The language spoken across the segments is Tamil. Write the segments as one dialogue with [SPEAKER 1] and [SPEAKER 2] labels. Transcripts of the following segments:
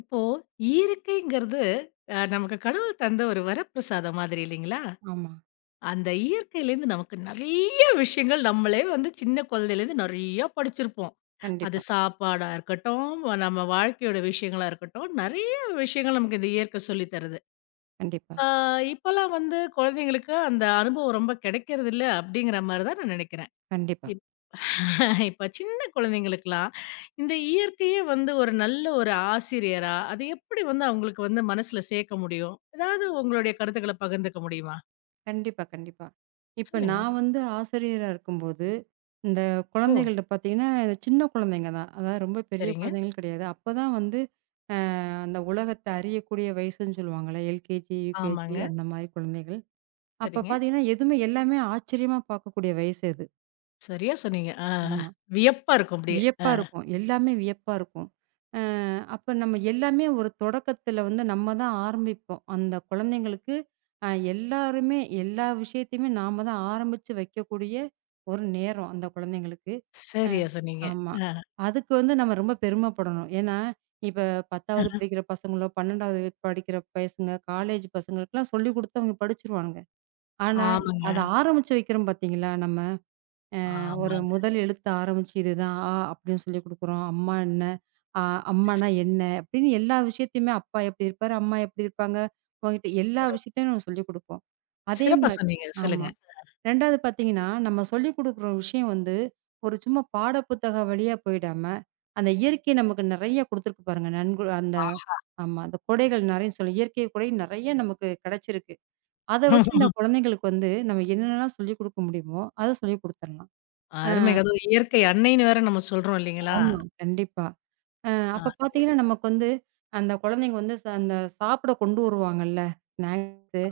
[SPEAKER 1] இப்போ இயற்கைங்கிறது நமக்கு கடவுள் தந்த ஒரு வரப்பிரசாதம் மாதிரி இல்லைங்களா?
[SPEAKER 2] ஆமா.
[SPEAKER 1] அந்த இயற்கையிலேருந்து நமக்கு நெறைய விஷயங்கள் நம்மளே வந்து சின்ன குழந்தையிலேருந்து நெறையா படிச்சிருப்போம். அது
[SPEAKER 2] கண்டிப்பா,
[SPEAKER 1] சாப்பாடா இருக்கட்டும், நம்ம வாழ்க்கையோட விஷயங்களா இருக்கட்டும், நெறைய விஷயங்கள் நமக்கு இந்த இயற்கை சொல்லி தருது.
[SPEAKER 2] கண்டிப்பா,
[SPEAKER 1] ஆ இப்பலாம் வந்து குழந்தைங்களுக்கு அந்த அனுபவம் ரொம்ப கிடைக்கிறதில்ல, அப்படிங்கிற மாரி தான் நான் நெனைக்கிறேன்.
[SPEAKER 2] கண்டிப்பா,
[SPEAKER 1] இப்ப சின்ன குழந்தைங்களுக்குலாம், இந்த இயற்கையே வந்து ஒரு நல்ல ஒரு ஆசிரியரா, அது எப்படி வந்து அவங்களுக்கு வந்து மனசுல சேர்க்க முடியும்? ஏதாவது உங்களுடைய கருத்துக்கள பகிர்ந்துக்க முடியுமா?
[SPEAKER 2] கண்டிப்பா, கண்டிப்பா. இப்ப
[SPEAKER 1] சொல்லுங்க.
[SPEAKER 2] நான் வந்து ஆசிரியரா இருக்கும்போது, இந்த
[SPEAKER 1] ஓ!
[SPEAKER 2] குழந்தைகள்ட்ட பார்த்தீங்கன்னா, இந்த சின்ன குழந்தைங்க தான். அதாவது ரொம்ப பெரிய
[SPEAKER 1] சரிங்க.
[SPEAKER 2] குழந்தைகள் கிடையாது. அப்பதான் வந்து அ அந்த உலகத்த அறியக்கூடிய வயசுன்னு சொல்லுவாங்கல்ல. எல்கேஜி, யுகேஜி
[SPEAKER 1] ஆமாங்க.
[SPEAKER 2] அந்த மாரி குழந்தைகள். அப்ப
[SPEAKER 1] சரிங்க.
[SPEAKER 2] பார்த்தீங்கன்னா, எதுவுமே எல்லாமே ஆச்சரியமா பார்க்கக்கூடிய வயசு அது.
[SPEAKER 1] சரியா சொன்னீங்க. ஆ.
[SPEAKER 2] ஆமா.
[SPEAKER 1] வியப்பா இருக்கும் அப்படியே. ஆ.
[SPEAKER 2] வியப்பா இருக்கும். எல்லாமே வியப்பா இருக்கும். அ அப்ப நம்ம எல்லாமே ஒரு தொடக்கத்துல வந்து நம்ம தான் ஆரம்பிப்போம். அந்த குழந்தைங்களுக்கு அ எல்லாருமே எல்லா விஷயத்தையுமே நாம தான் ஆரம்பிச்சு வைக்கக்கூடிய ஒரு நேரம் அந்த குழந்தைங்களுக்கு. அ.
[SPEAKER 1] சரியா சொன்னீங்க.
[SPEAKER 2] ஆமா.
[SPEAKER 1] ஆ.
[SPEAKER 2] அதுக்கு வந்து நம்ம ரொம்ப பெருமைப்படணும். ஏன்னா, இப்ப 10வது படிக்கிற பசங்களோ, 12வது படிக்கிற பசங்க, காலேஜ் பசங்களுக்கெல்லாம் சொல்லிக் குடுத்து அவங்க படிச்சுருவானுங்க. ஆனா,
[SPEAKER 1] ஆமாங்க.
[SPEAKER 2] அத ஆரம்பிச்சு வைக்கிறோம் பார்த்தீங்களா நம்ம? ஒரு
[SPEAKER 1] ஆமாங்க.
[SPEAKER 2] முதல் எழுத்து ஆரம்பிச்சு இதுதான் ஆ அப்படின்னு சொல்லிக் குடுக்குறோம். அம்மா என்ன? ஆ அம்மானா என்ன? அப்படின்னு எல்லா விஷயத்தையுமே அப்பா எப்படி இருப்பாரு? அம்மா எப்படி இருப்பாங்க? உன்கிட்ட எல்லா
[SPEAKER 1] சிறப்
[SPEAKER 2] விஷயத்தையும் நம்ம சொல்லிக் குடுப்போம். அதே
[SPEAKER 1] சிறப்பா
[SPEAKER 2] மாரி
[SPEAKER 1] சொன்னீங்க.
[SPEAKER 2] ஆமா.
[SPEAKER 1] சொல்லுங்க.
[SPEAKER 2] 2வது பார்த்தீங்கன்னா, நம்ம சொல்லிக் குடுக்குற விஷயம் வந்து ஒரு சும்மா பாட புத்தக வழியா போயிடாம, அந்த இயற்கை நமக்கு நெறைய குடுத்துருக்கு பாருங்க. நன்கு அந்த
[SPEAKER 1] ஆ.
[SPEAKER 2] ஆமா. அந்த கொடைகள் நெறைய சொல்லி இயற்கை கொடை நெறைய நமக்கு கெடைச்சிருக்கு. அத வச்சு இந்த குழந்தைங்களுக்கு வந்து நம்ம என்னென்னலாம் சொல்லிக் குடுக்க முடியுமோ, அத சொல்லிக் குடுத்துரலாம்.
[SPEAKER 1] அருமைங்க. அதுவும் இயற்கை அன்னைன்னு வேற நம்ம சொல்றோம் இல்லைங்களா?
[SPEAKER 2] ஆமா. கண்டிப்பா. அ
[SPEAKER 1] ஆ
[SPEAKER 2] அப்ப
[SPEAKER 1] சொல்லுங்க.
[SPEAKER 2] பார்த்தீங்கன்னா, நமக்கு வந்து அந்த குழந்தைங்க வந்து அந்த சாப்பிட கொண்டு வருவாங்கல்ல, ஸ்நாக்ஸு.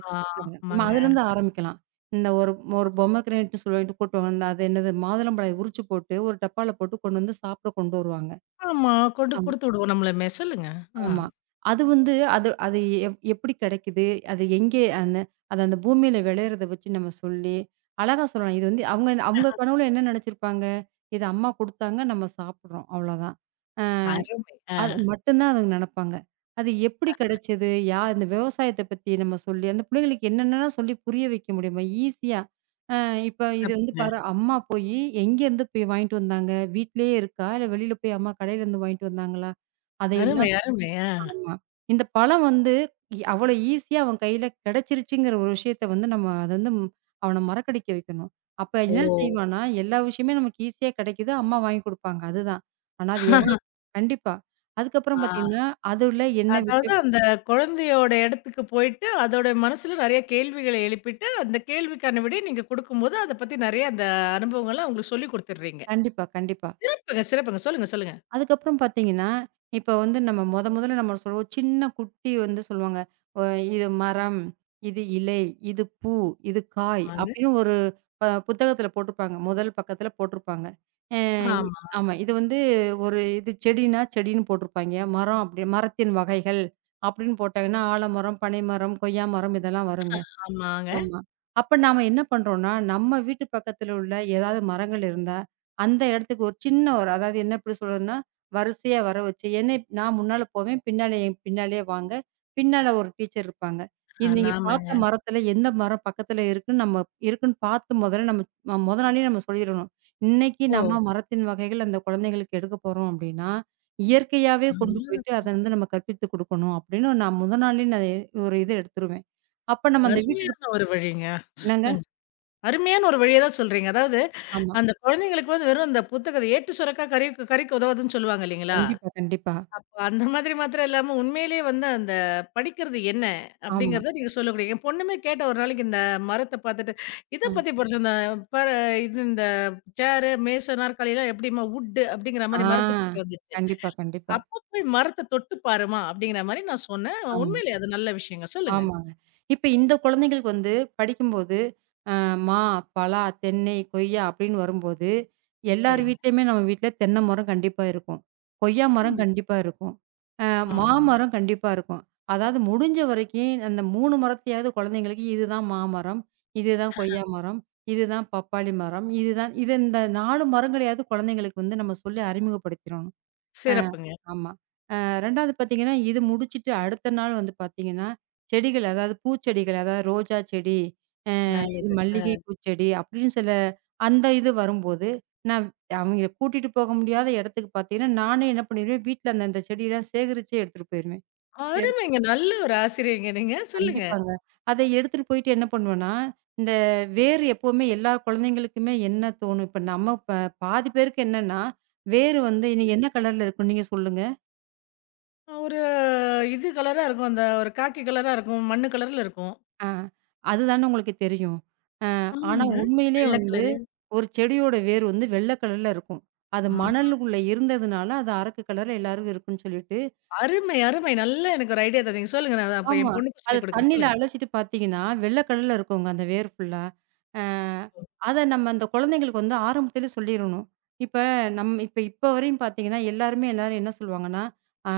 [SPEAKER 2] நம்ம
[SPEAKER 1] ஆமாங்க.
[SPEAKER 2] அதுலேருந்து ஆரம்பிக்கலாம். இந்த ஒரு ஒரு பொம்மை கிரேட் சொல்லிட்டு கூட்டு வந்து அது என்னது மாதுளம்பழம் உரிச்சு போட்டு, ஒரு டப்பால போட்டு கொண்டு வந்து சாப்பிட கொண்டு வருவாங்க.
[SPEAKER 1] ஆமா. கொண்டு
[SPEAKER 2] ஆமா.
[SPEAKER 1] குடுத்து விடுவோம் நம்மளுமே. சொல்லுங்க. ஆ.
[SPEAKER 2] ஆமா. அது வந்து அது அது எப்படி கிடைக்குது? அது எங்கே அந்த அது அந்த பூமியில விளையிறத வச்சு நம்ம சொல்லி, அழகா சொல்லலாம். இது வந்து அவங்க அவங்க கனவுல என்ன நினைச்சிருப்பாங்க? இது அம்மா குடுத்தாங்க, நம்ம சாப்பிடுறோம். அவ்வளோதான்.
[SPEAKER 1] அருமை. ஆ.
[SPEAKER 2] அது மட்டும் தான் அதுங்க நினைப்பாங்க. அது எப்படி கிடைச்சது? இந்த விவசாயத்த பத்தி நம்ம சொல்லி, அந்த பிள்ளைங்களுக்கு என்னென்னலாம் சொல்லி புரிய வைக்க முடியுமா? ஈஸியா. அ இப்ப இது வந்து
[SPEAKER 1] சிறப்புங்க.
[SPEAKER 2] பாரு அம்மா போயி எங்கேருந்து போய் வாங்கிட்டு வந்தாங்க? வீட்லயே இருக்கா? இல்ல வெளியில போய் அம்மா கடையிலேருந்து வாங்கிட்டு வந்தாங்களா?
[SPEAKER 1] அருமை,
[SPEAKER 2] அதையெல்லாம்
[SPEAKER 1] அருமை. ஆ.
[SPEAKER 2] ஆமா. இந்த பழம் வந்து அவ்வளோ ஈஸியா அவன் கையில கிடைச்சிருச்சுங்கிற ஒரு விஷயத்த வந்து நம்ம அத வந்து அவன மறக்கடிக்க வைக்கணும். அப்ப என்ன
[SPEAKER 1] ஓ!
[SPEAKER 2] செய்வான்னா, எல்லா விஷயமே நமக்கு ஈஸியா கிடைக்குது. அம்மா வாங்கி குடுப்பாங்க. அதுதான். ஆனா அது எவ்வளோ கண்டிப்பா. அதுக்கப்புறம்
[SPEAKER 1] ஆ.
[SPEAKER 2] பார்த்தீங்கன்னா, அதுல என்ன விட்டு
[SPEAKER 1] அதாவது அந்த குழந்தையோட இடத்துக்கு போயிட்டு, அதோட மனசுல நெறைய கேள்விகள எழுப்பிட்டு, அந்த கேள்விக்கான விடைய நீங்க குடுக்கும்போது, அத பத்தி நெறைய அந்த அனுபவங்கள்லாம் அவங்களுக்கு சொல்லிக் குடுத்துடுறீங்க.
[SPEAKER 2] கண்டிப்பா, கண்டிப்பா.
[SPEAKER 1] சிறப்புங்க, சிறப்புங்க. சொல்லுங்க, சொல்லுங்க.
[SPEAKER 2] அதுக்கப்புறம் பார்த்தீங்கன்னா, இப்ப வந்து நம்ம மொதல்ல நம்ம சொல்லுவோம், சின்ன குட்டி வந்து சொல்லுவாங்க. அ இது மரம், இது இலை, இது பூ, இது காய்
[SPEAKER 1] ஆமாங்க.
[SPEAKER 2] அப்படின்னு ஒரு புத்தகத்தில போட்டிருப்பாங்க. முதல் பக்கத்தில போட்டிருப்பாங்க. அ இ
[SPEAKER 1] ஆமா,
[SPEAKER 2] ஆமா. இது வந்து ஒரு இது செடின்னா செடின்னு போட்டிருப்பாய்ங்க. மரம் அப்படி மரத்தின் வகைகள் அப்படின்னு போட்டாங்கன்னா, ஆலமரம், பனைமரம், கொய்யா மரம் இதெல்லாம் வருங்க.
[SPEAKER 1] ஆமாங்க.
[SPEAKER 2] ஆமா. அப்ப நாம என்ன பண்றோம்னா, நம்ம வீட்டு பக்கத்துல உள்ள ஏதாவது மரங்கள் இருந்தா, அந்த இடத்துக்கு ஒரு சின்ன ஒரு அதாவது என்ன எப்படி சொல்றதுன்னா, வரிசையா வர வச்சு என்னை நான் முன்னால போவேன். பின்னால என் பின்னாலயே வாங்க. பின்னால ஒரு டீச்சர் இருப்பாங்க. இது நீங்க
[SPEAKER 1] நாமங்க.
[SPEAKER 2] பார்த்த மரத்துல எந்த மரம் பக்கத்துல இருக்குன்னு நம்ம இருக்குன்னு பார்த்து முதல்ல நம்ம மொத நாளே நம்ம சொல்லிரணும். இன்னைக்கு
[SPEAKER 1] ஓ!
[SPEAKER 2] நம்ம மரத்தின் வகைகள் அந்த குழந்தைகளுக்கு எடுக்கப் போறோம் அப்படின்னா, இயற்கையாவே கொண்டு போயிட்டு
[SPEAKER 1] நல்லது.
[SPEAKER 2] அத வந்து நம்ம கற்பித்துக் குடுக்கணும் அப்படின்னு நான் முத நாளே ஒரு இது எடுத்துருவேன். அப்ப நம்ம அந்த வீட்டுக்கு
[SPEAKER 1] அருமையான ஒரு வழிங்க.
[SPEAKER 2] என்னங்க?
[SPEAKER 1] சொல்லுங்க. அருமையான ஒரு வழிய தான் சொல்றீங்க. அதாவது
[SPEAKER 2] ஆமா.
[SPEAKER 1] அந்த குழந்தைங்களுக்கு வந்து வெறும் அந்த புத்தகத்த ஏட்டு சுரக்கா கறிக்கு கறிக்கு உதவாதுன்னு சொல்லுவாங்க இல்லைங்களா?
[SPEAKER 2] கண்டிப்பா, கண்டிப்பா.
[SPEAKER 1] அப்ப அந்த மாதிரி மாத்திரம் இல்லாம, உண்மையிலேயே வந்து அந்த படிக்கிறது என்ன?
[SPEAKER 2] ஆமா.
[SPEAKER 1] அப்படிங்கிறத நீங்க சொல்லக்கூடிய என் பொண்ணுமே கேட்டா ஒரு நாளைக்கு இந்த மரத்த பாத்துட்டு, இத
[SPEAKER 2] அம்.
[SPEAKER 1] பத்தி படிச்சோம். பாரு இது இந்த சேரு, மேசை, நாற்காலிலாம் எப்படிம்மா வுட்டு அப்படிங்கிற
[SPEAKER 2] ஆ.
[SPEAKER 1] மாரி மரத்த பத்தி வந்துச்சு.
[SPEAKER 2] கண்டிப்பா, கண்டிப்பா.
[SPEAKER 1] அப்ப போய் மரத்த தொட்டு பாரும்மா அப்படிங்கிற மாரி நான் சொன்னேன்.
[SPEAKER 2] ஆமா.
[SPEAKER 1] உண்மையிலேயே அது நல்ல விஷயங்க. சொல்லுங்க.
[SPEAKER 2] ஆமாங்க. இப்ப இந்த குழந்தைங்களுக்கு வந்து படிக்கும்போது, அ மா, பலா, தென்னை, கொய்யா அப்படின்னு வரும்போது, எல்லார் ம்.
[SPEAKER 1] சரிங்க.
[SPEAKER 2] வீட்லயுமே நம்ம வீட்ல தென்னை மரம் கண்டிப்பா இருக்கும். கொய்யா மரம்
[SPEAKER 1] கண்டிப்பா.
[SPEAKER 2] கண்டிப்பா இருக்கும். அ
[SPEAKER 1] ஆமாங்க.
[SPEAKER 2] மாமரம் கண்டிப்பா இருக்கும். அதாவது முடிஞ்ச வரைக்கும் அந்த 3 மரத்தையாவது குழந்தைங்களுக்கு இதுதான் மாமரம், இதுதான் கொய்யா மரம், இதுதான் பப்பாளி மரம், இதுதான் இது இந்த 4 மரங்களையாவது குழந்தைங்களுக்கு வந்து நம்ம சொல்லி அறிமுகப்படுத்திறணும். அ
[SPEAKER 1] சிறப்புங்க.
[SPEAKER 2] ஆமா. 2வது பார்த்தீங்கன்னா, இது முடிச்சுட்டு அடுத்த நாள் வந்து பார்த்தீங்கன்னா, செடிகள் அதாவது பூச்செடிகள், அதாவது ரோஜா செடி, இது
[SPEAKER 1] நல்லது.
[SPEAKER 2] மல்லிகை பூச்செடி அப்படின்னு சில அந்த இது வரும்போது, நான் அவங்கள கூட்டிட்டு போக முடியாத இடத்துக்கு பார்த்தீங்கன்னா, நானே என்ன பண்ணிருவேன், வீட்ல அந்த அந்த செடியெல்லாம் சேகரிச்சு எடுத்துட்டு போயிருவேன். எடுத்
[SPEAKER 1] அருமைங்க. நல்ல ஒரு ஆசிரியைங்க நீங்க. சொல்லுங்க.
[SPEAKER 2] கண்டிப்பாங்க. அதை எடுத்துட்டு போயிட்டு என்ன பண்ணுவேன்னா, இந்த வேர் எப்பவுமே எல்லா குழந்தைங்களுக்குமே என்ன தோணும், இப்ப நம்ம பாதி பேருக்கு என்னன்னா, வேர் வந்து "இன்னைக்கு என்ன கலர்ல இருக்கும்? நீங்க சொல்லுங்க."
[SPEAKER 1] ஒரு இது கலரா இருக்கும். அந்த ஒரு காக்கி கலரா இருக்கும். மண்ணு கலர்ல இருக்கும்.
[SPEAKER 2] ஆ. அதுதானே உங்களுக்கு தெரியும். ஆனா
[SPEAKER 1] ஆமாங்க.
[SPEAKER 2] உண்மையிலே
[SPEAKER 1] வெள்ள
[SPEAKER 2] வந்து
[SPEAKER 1] கலரு.
[SPEAKER 2] ஒரு செடியோட வேர் வந்து வெள்ள கலர்ல இருக்கும். அது
[SPEAKER 1] ஆ
[SPEAKER 2] மணலுக்குள்ள இருந்ததுனால அது அரக்கு கலர்ல எல்லாருக்கும் இருக்குன்னு சொல்லிட்டு,
[SPEAKER 1] அருமை, அருமை. நல்லா எனக்கு ஒரு ஐடியா தந்தீங்க. சொல்லுங்க. நான் அத அப்ப
[SPEAKER 2] ஆமா.
[SPEAKER 1] என் பொண்ணுக்கும்
[SPEAKER 2] அத
[SPEAKER 1] சொல்லிக் குடுக்குறேன்.
[SPEAKER 2] தண்ணீல
[SPEAKER 1] சொல்லுங்க,
[SPEAKER 2] அலசிட்டு பார்த்தீங்கன்னா, வெள்ள கலர்ல இருக்குங்க அந்த வேர் ஃபுல்லா. அ அத நம்ம அந்த குழந்தைங்களுக்கு வந்து ஆரம்பத்திலே சொல்லிரணும். இப்ப நம் இப்ப இப்ப வரையும் பார்த்தீங்கன்னா, எல்லாருமே எல்லாரும் என்ன சொல்லுவாங்கன்னா, அ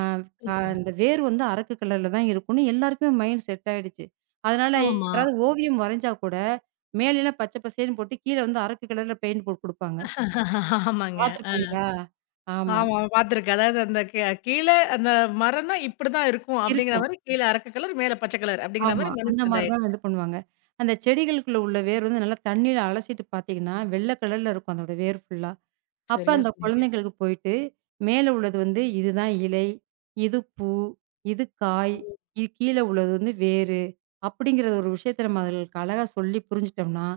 [SPEAKER 2] க
[SPEAKER 1] சொல்லுங்க.
[SPEAKER 2] இந்த வேர் வந்து அரக்கு கலர்ல தான் இருக்கும்னு எல்லாருக்குமே மைண்ட் செட் ஆயிடுச்சு. அதனால
[SPEAKER 1] ஆமா.
[SPEAKER 2] யாராவது ஓவியம் வரைஞ்சா கூட, மேலலாம் பச்சை பசேல்ன்னு போட்டு, கீழ வந்து அரக்கு கலர்ல பெயிண்ட் போட்டு குடுப்பாங்க.
[SPEAKER 1] ஆமாங்க. ஆ.
[SPEAKER 2] பார்த்துருக்கீங்களா? ஆமா.
[SPEAKER 1] ஆமா பார்த்துருக்கேன். அதாவது அந்த கீழ அந்த மரம்னா இப்படிதான் இருக்கும் அப்படிங்கிற
[SPEAKER 2] இருக்கும்.
[SPEAKER 1] மாரி கீழ அரக்கு கலர், மேல பச்சை கலர் அப்படிங்கிற
[SPEAKER 2] ஆமா.
[SPEAKER 1] மாரி
[SPEAKER 2] அந்த
[SPEAKER 1] மனசுல
[SPEAKER 2] மாரி
[SPEAKER 1] இதாயிரும்.
[SPEAKER 2] தான் இது பண்ணுவாங்க. அந்த செடிகளுக்குள்ள உள்ள வேர் வந்து நல்லா தண்ணீல அலசிட்டு பார்த்தீங்கன்னா, வெள்ள கலர்ல இருக்கும் அதோட வேர் ஃபுல்லா. அப்ப
[SPEAKER 1] சரியா
[SPEAKER 2] அந்த
[SPEAKER 1] சொன்னீங்க.
[SPEAKER 2] குழந்தைங்களுக்கு போயிட்டு, மேல உள்ளது வந்து இதுதான் இலை, இது பூ, இது காய்,
[SPEAKER 1] ஓ!
[SPEAKER 2] இது கீழ உள்ளது வந்து வேரு. அப்படிங்கிற ஒரு விஷயத்த நம்ம அதுகளுக்கு அழகா சொல்லி புரிஞ்சுட்டோம்னா,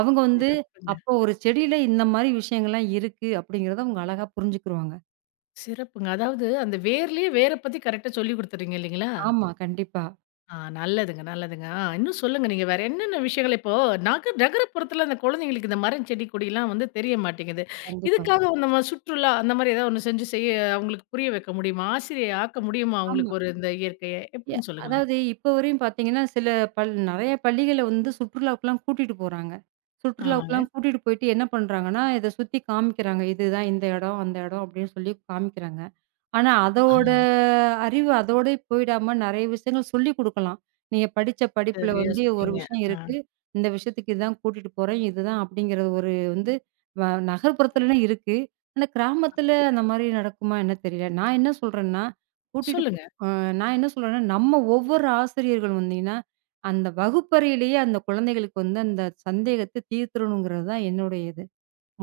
[SPEAKER 2] அவங்க வந்து
[SPEAKER 1] சிறப்புங்க,
[SPEAKER 2] அப்போ ஒரு செடியில இந்த மாரி விஷயங்கள்லாம் இருக்கு அப்படிங்கிறத அவங்க அழகா புரிஞ்சுக்குருவாங்க.
[SPEAKER 1] சிறப்புங்க. அதாவது அந்த வேர்லயே வேர பத்தி கரெக்ட்டா சொல்லிக் குடுத்துர்றீங்க இல்லைங்களா?
[SPEAKER 2] ஆமா. கண்டிப்பா,
[SPEAKER 1] நல்லதுங்க, நல்லதுங்க. இன்னும் சொல்லுங்க. நீங்க வேற என்னென்ன விஷயங்கள் இப்போ நகரப்புறத்துல அந்த குழந்தைங்களுக்கு இந்த மரம், செடி, கொடிலாம் வந்து தெரிய மாட்டேங்குது.
[SPEAKER 2] கண்டிப்பா.
[SPEAKER 1] இதுக்காக நம்ம சுற்றுலா அந்த மாரி ஏதாவது ஒண்ணு செய்ய அவங்களுக்கு புரிய வைக்க முடியுமா? ஆசிரியை ஆக்க முடியுமா
[SPEAKER 2] ஆமா.
[SPEAKER 1] அவங்களுக்கு ஒரு இந்த இயற்கைய?
[SPEAKER 2] ய
[SPEAKER 1] எப்படின்னு சொல்லுங்களேன்.
[SPEAKER 2] அதாவது இப்ப வரையும் பார்த்தீங்கன்னா, சில நெறைய பள்ளிகள வந்து சுற்றுலாவுக்குலாம் கூட்டிட்டு போறாங்க.
[SPEAKER 1] ஆமாங்க.
[SPEAKER 2] சுற்றுலாவுக்குலாம் கூட்டிட்டு போயிட்டு என்ன பண்றாங்கன்னா, இத சுத்தி காமிக்கிறாங்க. இதுதான் இந்த இடம், அந்த இடம் அப்படின்னு சொல்லி காமிக்கிறாங்க. ஆனா, அதோட
[SPEAKER 1] ஆ.
[SPEAKER 2] அறிவு அதோடயே போயிடாம நெறைய விஷயங்கள் சொல்லிக் குடுக்கலாம். நீங்க படிச்ச படிப்புல
[SPEAKER 1] சரியா
[SPEAKER 2] வந்து ஒரு
[SPEAKER 1] சொன்னீங்க.
[SPEAKER 2] விஷயம்
[SPEAKER 1] ஆ
[SPEAKER 2] இருக்கு. இந்த விஷயத்துக்கு இதான் கூட்டிட்டு போறேன். இதுதான் அப்படிங்கிற ஒரு வந்து வ நகர்ப்புறத்துலலாம் இருக்கு. ஆனா, கிராமத்துல
[SPEAKER 1] ஆமா.
[SPEAKER 2] அந்த மாரி நடக்குமா என்ன தெரியல. நான் என்ன சொல்றேன்னா, கூட்டிட்டு போ
[SPEAKER 1] சொல்லுங்க.
[SPEAKER 2] அ நான் என்ன சொல்றேன்னா, நம்ம ஒவ்வொரு ஆசிரியர்கள் வந்தீங்கன்னா, அந்த வகுப்பறையிலேயே அந்த குழந்தைகளுக்கு வந்து அந்த சந்தேகத்த தீர்த்துறணுங்கிறது தான் என்னுடைய இது.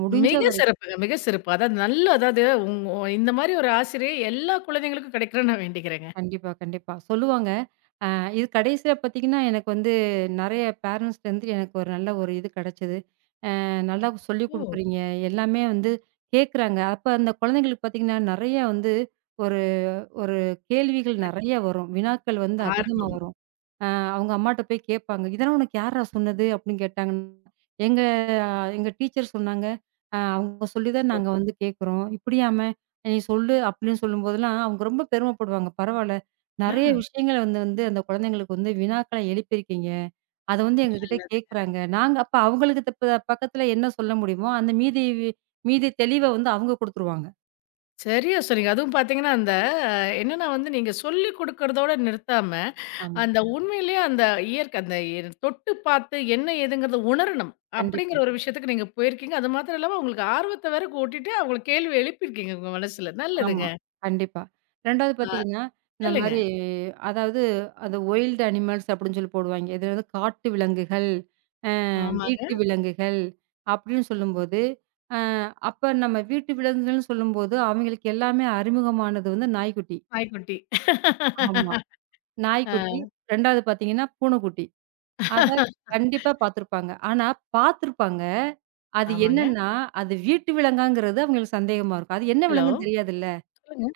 [SPEAKER 2] முடிஞ்ச
[SPEAKER 1] மிக
[SPEAKER 2] வரை
[SPEAKER 1] சிறப்புங்க, மிக சிறப்பு. அதாவது நல்ல அதாவது உங்க இந்த மாரி ஒரு ஆசிரியை எல்லா குழந்தைங்களுக்கும் கிடைக்கணும்னு நான் வேண்டிக்கிறேங்க.
[SPEAKER 2] கண்டிப்பா, கண்டிப்பா. சொல்லுவாங்க. அ இது கடைசியா பார்த்தீங்கன்னா, எனக்கு வந்து நெறைய பேரண்ட்ஸ்லேருந்து எனக்கு ஒரு நல்ல ஒரு இது கெடைச்சது. அ நல்லா சொல்லிக்
[SPEAKER 1] ஓ!
[SPEAKER 2] குடுக்குறீங்க. எல்லாமே வந்து கேட்குறாங்க. அப்ப அந்த குழந்தைங்களுக்கு பார்த்தீங்கன்னா, நெறைய வந்து ஒரு ஒரு கேள்விகள் நெறைய வரும். வினாக்கள் வந்து அதிகமா
[SPEAKER 1] ஆர்வம்.
[SPEAKER 2] வரும். அவங்க அம்மாட்ட போய் கேட்பாங்க. "இதெல்லாம் உனக்கு யார்றா சொன்னது?" அப்படின்னு கேட்டாங்கன்னா, "எங்க எங்க டீச்சர் சொன்னாங்க. அவங்க சொல்லி தான்
[SPEAKER 1] ஓ!
[SPEAKER 2] நாங்க வந்து கேட்குறோம்." "இப்படியாமே நீ சொல்லு." அப்படின்னு சொல்லும்போதெல்லாம் அவங்க ரொம்ப பெருமைப்படுவாங்க. "பரவால்ல. நெறைய
[SPEAKER 1] நல்லது.
[SPEAKER 2] விஷயங்கள வந்து வந்து அந்த குழந்தைங்களுக்கு வந்து வினாக்கள எழுப்பியிருக்கீங்க. அத வந்து எங்ககிட்ட கேட்குறாங்க." நாங்க அப்ப அவங்களுக்கு த ப பக்கத்துல என்ன சொல்ல முடியுமோ, அந்த மீதி தெளிவ வந்து அவங்க குடுத்துருவாங்க.
[SPEAKER 1] சரியா சொன்னீங்க. அதுவும் பார்த்தீங்கன்னா, அந்த என்னன்னா வந்து நீங்க சொல்லிக் குடுக்கிறதோட நிறுத்தாம,
[SPEAKER 2] ஆமா.
[SPEAKER 1] அந்த உண்மையிலேயே அந்த இயற்கை அந்த தொட்டு பார்த்து என்ன ஏதுங்கிறத உணரணும்.
[SPEAKER 2] கண்டிப்பா.
[SPEAKER 1] அப்படிங்கிற ஒரு விஷயத்துக்கு நீங்க போயிருக்கீங்க. அது மாத்திரம் இல்லாம உங்களுக்கு ஆர்வத்த வேற கூட்டிட்டு அவங்களுக்கு கேள்வி எழுப்பியிருக்கீங்க உங்க மனசுல.
[SPEAKER 2] ஆமா.
[SPEAKER 1] நல்லதுங்க.
[SPEAKER 2] கண்டிப்பா. 2வது பார்த்தீங்கன்னா, இந்த
[SPEAKER 1] சொல்லுங்க.
[SPEAKER 2] மாரி அதாவது அந்த வைல்ட் அனிமல்ஸ் அப்படின்னு சொல்லி போடுவாய்ங்க. இது வந்து காட்டு விலங்குகள்,
[SPEAKER 1] ஆமாங்க.
[SPEAKER 2] வீட்டு விலங்குகள் அப்படின்னு சொல்லும்போது, அ அப்ப நம்ம வீட்டு விலங்குகள்னு சொல்லும்போது, அவங்களுக்கு எல்லாமே அறிமுகமானது வந்து நாய்க்குட்டி.
[SPEAKER 1] நாய்க்குட்டி.
[SPEAKER 2] ஆமா.
[SPEAKER 1] ஆ.
[SPEAKER 2] நாய்க்குட்டி, 2வது பார்த்தீங்கன்னா பூனைக்குட்டி. அத கண்டிப்பா பார்த்துருப்பாங்க. ஆனா பார்த்துருப்பாங்க. அது
[SPEAKER 1] ஆமாங்க.
[SPEAKER 2] என்னன்னா, அது வீட்டு விலங்காங்கிறது அவங்களுக்கு சந்தேகமா இருக்கும். அது என்ன
[SPEAKER 1] ஹலோ.
[SPEAKER 2] விலங்குன்னு தெரியாதுல்ல.
[SPEAKER 1] சொல்லுங்க.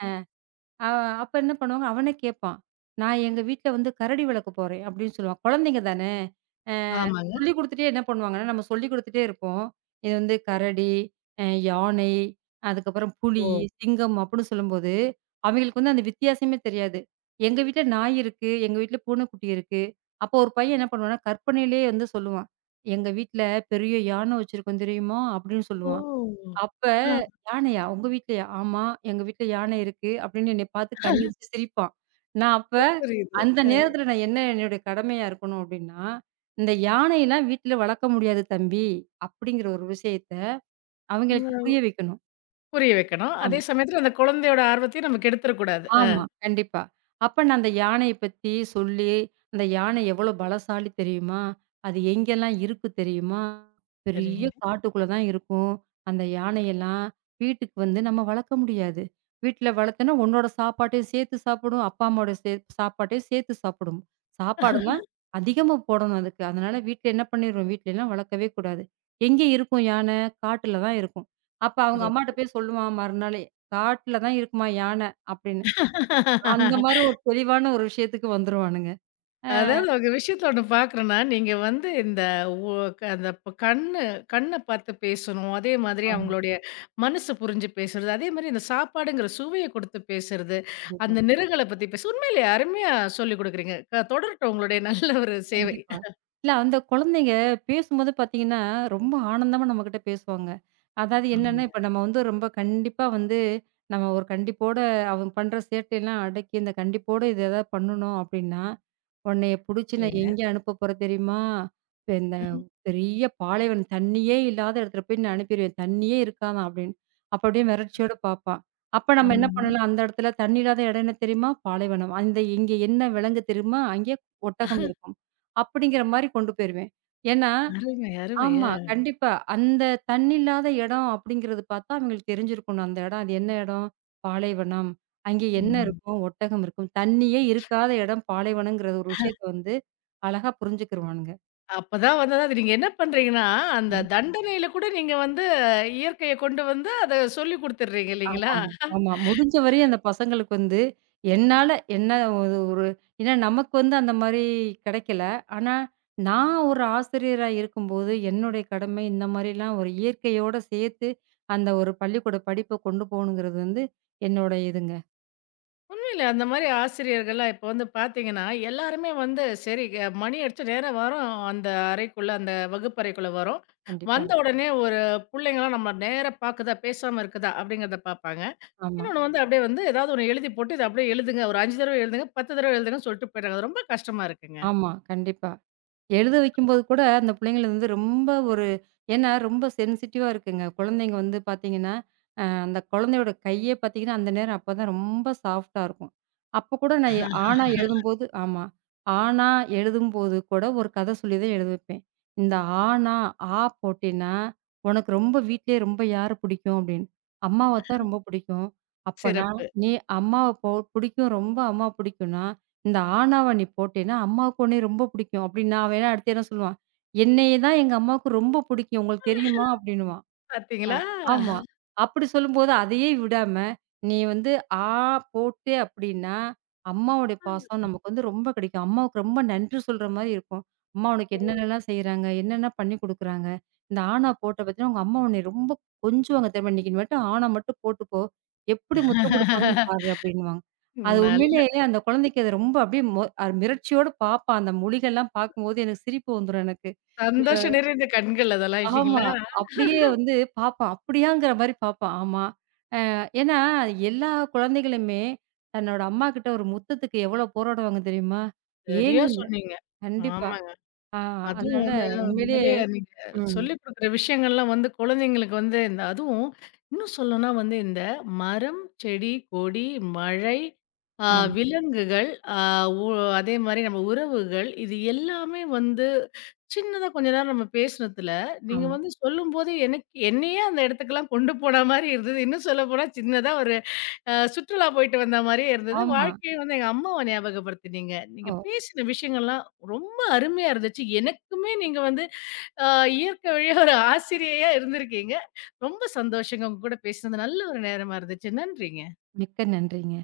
[SPEAKER 2] அ அப்ப என்ன பண்ணுவாங்க, அவனே கேட்பான். நான் எங்க வீட்ல வந்து கரடி வளர்க்க போறேன் அப்படின்னு சொல்லுவான். குழந்தைங்க தானே. அ
[SPEAKER 1] ஆமாங்க.
[SPEAKER 2] சொல்லிக் குடுத்துட்டே என்ன பண்ணுவாங்கன்னா, நம்ம சொல்லிக் குடுத்துட்டே இருப்போம். இது வந்து கரடி, யானை, அதுக்கப்புறம் புலி,
[SPEAKER 1] ஓ!
[SPEAKER 2] சிங்கம் அப்படின்னு சொல்லும்போது, அவைங்களுக்கு வந்து அந்த வித்தியாசமே தெரியாது. எங்க வீட்ல நாய் இருக்கு, எங்க வீட்ல பூனைக்குட்டி இருக்கு. அப்போ ஒரு பையன் என்ன பண்ணுவான்னா, கற்பனையிலேயே வந்து சொல்லுவான். எங்க வீட்ல பெரிய யானை வச்சிருக்கோம் தெரியுமா? அப்படின்னு சொல்லுவான்.
[SPEAKER 1] ஓ!
[SPEAKER 2] அப்ப
[SPEAKER 1] ஆ
[SPEAKER 2] "யானையா? உங்க வீட்லயா?" "ஆமா, எங்க வீட்ல யானை இருக்கு." அப்படின்னு என்னைய பார்த்து கண்ணடிச்சு சிரிப்பான். நான் அப்ப
[SPEAKER 1] புரியுது.
[SPEAKER 2] அந்த
[SPEAKER 1] அ
[SPEAKER 2] நேரத்துல நான் என்ன என்னுடைய கடமையா இருக்கணும் அப்படின்னா, "இந்த யானையெல்லாம் வீட்ல வளர்க்க முடியாது தம்பி." அப்படிங்கிற ஒரு விஷயத்த அவங்களுக்கு புரிய வைக்கணும்.
[SPEAKER 1] புரிய வைக்கணும்.
[SPEAKER 2] ஆமா.
[SPEAKER 1] அதே சமயத்துல அந்த குழந்தையோட ஆர்வத்தையும் நம்ம கெடுத்துறக்கூடாது.
[SPEAKER 2] ஆமா, கண்டிப்பா. அப்ப நான் அந்த யானைய பத்தி சொல்லி, அந்த யானை எவ்வளோ பலசாலி தெரியுமா? அது எங்கெல்லாம் இருக்கு தெரியுமா? பெரிய
[SPEAKER 1] சரிங்க.
[SPEAKER 2] காட்டுக்குள்ள தான் இருக்கும். அந்த யானையெல்லாம் வீட்டுக்கு வந்து நம்ம வளர்க்க முடியாது. வீட்ல வளர்த்தோன்னா, உன்னோட சாப்பாட்டையும் சேர்த்து சாப்பிடும். அப்பா, அம்மாவோட சாப்பாட்டையும் சேர்த்து சாப்பிடும். சாப்பாடெல்லாம் அதிகமா போடணும் அதுக்கு. அதனால வீட்ல என்ன பண்ணிருவோம், வீட்லலாம் வளர்க்கவே கூடாது. எங்கே இருக்கும் யானை? காட்டுல தான் இருக்கும். அப்ப அவங்க அம்மாட்ட
[SPEAKER 1] சிறப்பு.
[SPEAKER 2] போய் சொல்லுவான் மறுநாளே, "காட்டுல தான் இருக்குமா யானை" அப்படின்னு. அந்த மாரி ஒரு தெளிவான ஒரு விஷயத்துக்கு வந்துருவானுங்க. அ
[SPEAKER 1] அதாவது ஒரு விஷயத்துல ஒண்ணு பார்க்குறேன்னா, நீங்க வந்து இந்த ஒ க அந்த ப் கண்ணு கண்ண பார்த்து பேசணும். அதே மாதிரி
[SPEAKER 2] ஆமா.
[SPEAKER 1] அவங்களுடைய மனசு புரிஞ்சு பேசுறது. அதே மாரி இந்த சாப்பாடுங்கிற சுவைய குடுத்து பேசுறது.
[SPEAKER 2] கண்டிப்பா.
[SPEAKER 1] அந்த நிறங்கள பத்தி பேச உண்மையிலேயே அருமையா சொல்லிக் குடுக்குறீங்க. தொடரட்டும் உங்களுடைய நல்ல ஒரு சேவை.
[SPEAKER 2] கண்டிப்பா. இல்ல அந்த குழந்தைங்க பேசும்போது பார்த்தீங்கன்னா, ரொம்ப ஆனந்தமா நம்மகிட்ட பேசுவாங்க. அதாவது
[SPEAKER 1] ஆமா.
[SPEAKER 2] என்னன்னா, இப்ப நம்ம வந்து ரொம்ப கண்டிப்பா வந்து நம்ம ஒரு கண்டிப்போட அவங்க பண்ற சேட்டையெல்லாம் அடக்கி, இந்த கண்டிப்போட இது ஏதாவது பண்ணணும் அப்டின்னா, "உன்னைய புடிச்சு நான்
[SPEAKER 1] சொல்லுங்க.
[SPEAKER 2] எங்கே அனுப்ப போறேன் தெரியுமா? இப்ப இந்த
[SPEAKER 1] ம்.
[SPEAKER 2] பெரிய பாலைவனம் தண்ணியே இல்லாத இடத்துல போய் நான் அனுப்பிருவேன். தண்ணியே இருக்காதாம்" அப்டின்னு. அப்ப அப்டியே மிரட்சியோட பார்ப்பான். அப்ப நம்ம என்ன
[SPEAKER 1] ஆமாங்க.
[SPEAKER 2] பண்ணலாம், அந்த இடத்துல தண்ணி இல்லாத இடம் என்ன தெரியுமா? பாலைவனம். அந்த இங்க என்ன விலங்கு தெரியுமா? அங்கே ஒட்டகம் இருக்கும். அப்படிங்கிற மாரி கொண்டு போயிருவேன். ஏன்னா
[SPEAKER 1] அருமை, அருமை.
[SPEAKER 2] ஆமா.
[SPEAKER 1] ஆ.
[SPEAKER 2] கண்டிப்பா. அந்த தண்ணி இல்லாத இடம் அப்படிங்கிறது பார்த்தா, அவங்களுக்கு தெரிஞ்சிருக்கணும். அந்த இடம் அது என்ன இடம்? பாலைவனம். அங்கே என்ன
[SPEAKER 1] ம்.
[SPEAKER 2] இருக்கும்? ஒட்டகம் இருக்கும். தண்ணியே இருக்காத இடம் பாலைவனங்கிற ஒரு விஷயத்த வந்து அழகா புரிஞ்சுக்கிருவானுங்க.
[SPEAKER 1] அப்பதான் வந்து அது நீங்க என்ன பண்றீங்கன்னா, அந்த தண்டனையில கூட நீங்க வந்து இயற்கைய கொண்டு வந்து அத சொல்லிக் குடுத்துடுறீங்க இல்லைங்களா?
[SPEAKER 2] ஆமாங்க. ஆமா. முடிஞ்ச வரையும் அந்த பசங்களுக்கு வந்து, என்னால என்ன ஒரு ஒரு ஏன்னா நமக்கு வந்து அந்த மாரி கிடைக்கல. ஆனா, நான் ஒரு ஆசிரியரா இருக்கும்போது, என்னுடைய கடமை இந்த மாரிலாம் ஒரு இயற்கையோட சேர்த்து, அந்த ஒரு பள்ளிக்கூட படிப்ப கொண்டு போகணுங்கிறது வந்து, என்னோட இதுங்க.
[SPEAKER 1] உண்மையில அந்த மாரி ஆசிரியர்கள்லாம் இப்ப வந்து பார்த்தீங்கன்னா, எல்லாருமே வந்து சரி மணி அடிச்சா நேரா வரோம். அந்த அறைக்குள்ள, அந்த வகுப்பறைக்குள்ள வரோம்.
[SPEAKER 2] கண்டிப்பா.
[SPEAKER 1] வந்த உடனே ஒரு புள்ளைங்கலாம் நம்ம நேரா பாக்குதா, பேசாம இருக்குதா அப்படிங்கிறத பார்ப்பாங்க.
[SPEAKER 2] ஆமா.
[SPEAKER 1] இன்னொன்னு வந்து அப்படியே வந்து ஏதாவது ஒண்ணு எழுதி போட்டு, இத அப்படியே எழுதுங்க. ஒரு 5 தடவ எழுதுங்க, 10 தடவ எழுதுங்கன்னு சொல்லிட்டு போயிடுறாங்க. அது ரொம்ப கஷ்டமா இருக்குங்க.
[SPEAKER 2] ஆமா. கண்டிப்பா. எழுத வைக்கும்போது கூட, அந்த பிள்ளைங்கள வந்து ரொம்ப ஒரு ஏன்னா ரொம்ப சென்சிட்டிவா இருக்குங்க. குழந்தைங்க வந்து பார்த்தீங்கன்னா, அந்த குழந்தையோட கையே பார்த்தீங்கன்னா, அந்த நேரம் அப்பதான் ரொம்ப சாஃப்ட்டா இருக்கும். அப்ப கூட நான் ஆனா எழுதும்போது ஆமா. ஆனா எழுதும்போது கூட ஒரு கதை சொல்லி தான் எழுத வைப்பேன். இந்த ஆனா, ஆ போட்டீன்னா, உனக்கு ரொம்ப வீட்லயே ரொம்ப யார பிடிக்கும் அப்படின்னு. அம்மாவ தான் ரொம்ப பிடிக்கும். அப்பன்னா,
[SPEAKER 1] சிறப்பு.
[SPEAKER 2] நீ அம்மாவ பிடிக்கும் ரொம்ப அம்மாவ பிடிக்கும்னா, இந்த ஆனாவ நீ போட்டேன்னா, அம்மாவுக்கு உன்னைய ரொம்ப பிடிக்கும் அப்படின்னு நான் வேணா அடுத்து என்ன சொல்லுவான், என்னைய தான் எங்க அம்மாவுக்கு ரொம்ப பிடிக்கும் உங்களுக்கு தெரியுமா? அப்படின்னுவான். ஆ,
[SPEAKER 1] பார்த்தீங்களா?
[SPEAKER 2] ஆமா. அப்படி சொல்லும்போது, அதையே விடாம, நீ வந்து ஆ போட்டே அப்படின்னா, அம்மாவுடைய பாசம் நமக்கு வந்து ரொம்ப கிடைக்கும். அம்மாவுக்கு ரொம்ப நன்றி சொல்ற மாரி இருக்கும். அம்மா உனக்கு
[SPEAKER 1] ஓ!
[SPEAKER 2] என்னென்னலாம் செய்றாங்க, என்னென்ன பண்ணி குடுக்குறாங்க. இந்த ஆனா போட்ட பார்த்தீங்கன்னா, உங்க அம்மா உன்னை ரொம்ப கொஞ்சுவாங்க தெரியுமா? இன்னைக்கு நீ மட்டும் ஆனா மட்டும் போட்டுக்கோ. எப்படி முத்தம் குடுப்பாங்கன்னு பாரு அப்படின்னுவாங்க. அது
[SPEAKER 1] நல்ல
[SPEAKER 2] உண்மையிலே அந்த குழந்தைக்கு அது ரொம்ப அப்படியே மொ அ மிரட்சியோட பார்ப்பான். அந்த மொழிகள்லாம் பார்க்கும்போது எனக்கு சிரிப்பு வந்துரும் எனக்கு.
[SPEAKER 1] சந்தோஷம் நிறைந்த கண்கள் அதெல்லாம்
[SPEAKER 2] ஆமா.
[SPEAKER 1] இல்லைங்களா?
[SPEAKER 2] அப்படியே வந்து பாப்பான். அப்படியாங்கிற மாரி பாப்பான். ஆமா. ஏன்னா எல்லா குழந்தைகளுமே தன்னோட அம்மாகிட்ட ஒரு முத்தத்துக்கு எவ்வளோ போராடுவாங்க தெரியுமா?
[SPEAKER 1] சரியா
[SPEAKER 2] ஏங்குங்க.
[SPEAKER 1] சொன்னீங்க.
[SPEAKER 2] கண்டிப்பா.
[SPEAKER 1] ஆமா.
[SPEAKER 2] ஆ
[SPEAKER 1] அதுவும்
[SPEAKER 2] அதனால
[SPEAKER 1] வந்து
[SPEAKER 2] உண்மையிலேயே
[SPEAKER 1] உண்மையிலே நீங்க
[SPEAKER 2] ம்.
[SPEAKER 1] சொல்லிக் குடுக்குற விஷயங்கள்லாம் வந்து குழந்தைங்களுக்கு வந்து இந்த அதுவும் இன்னும் சொல்லணும்னா வந்து இந்த மரம், செடி, கொடி, மழை, ஆ
[SPEAKER 2] ஆமா,
[SPEAKER 1] விலங்குகள், ஆ உ அதே மாரி நம்ம உறவுகள் இது எல்லாமே வந்து சின்னதா கொஞ்ச நேரம் நம்ம பேசுனதுல, நீங்க
[SPEAKER 2] ஆமா,
[SPEAKER 1] வந்து சொல்லும்போதே எனக்கு என்னையே அந்த இடத்துக்கெல்லாம் கொண்டு போன மாரி இருந்தது. இன்னும் சொல்லப்போனா சின்னதா ஒரு சுற்றுலா போயிட்டு வந்த மாரியே இருந்தது.
[SPEAKER 2] ஆமா.
[SPEAKER 1] வாழ்க்கைய வந்து எங்க அம்மாவ ஞாபகப்படுத்தினீங்க.
[SPEAKER 2] ஓ!
[SPEAKER 1] நீங்க பேசின விஷயங்கள்லாம் ரொம்ப அருமையா இருந்துச்சு. எனக்குமே நீங்க வந்து அ இயற்கை வழியா ஒரு ஆசிரியையா இருந்திருக்கீங்க. ரொம்ப சந்தோஷங்க. உங்க கூட பேசினது நல்ல ஒரு நேரமா இருந்துச்சு. நன்றிங்க.
[SPEAKER 2] மிக்க நன்றிங்க.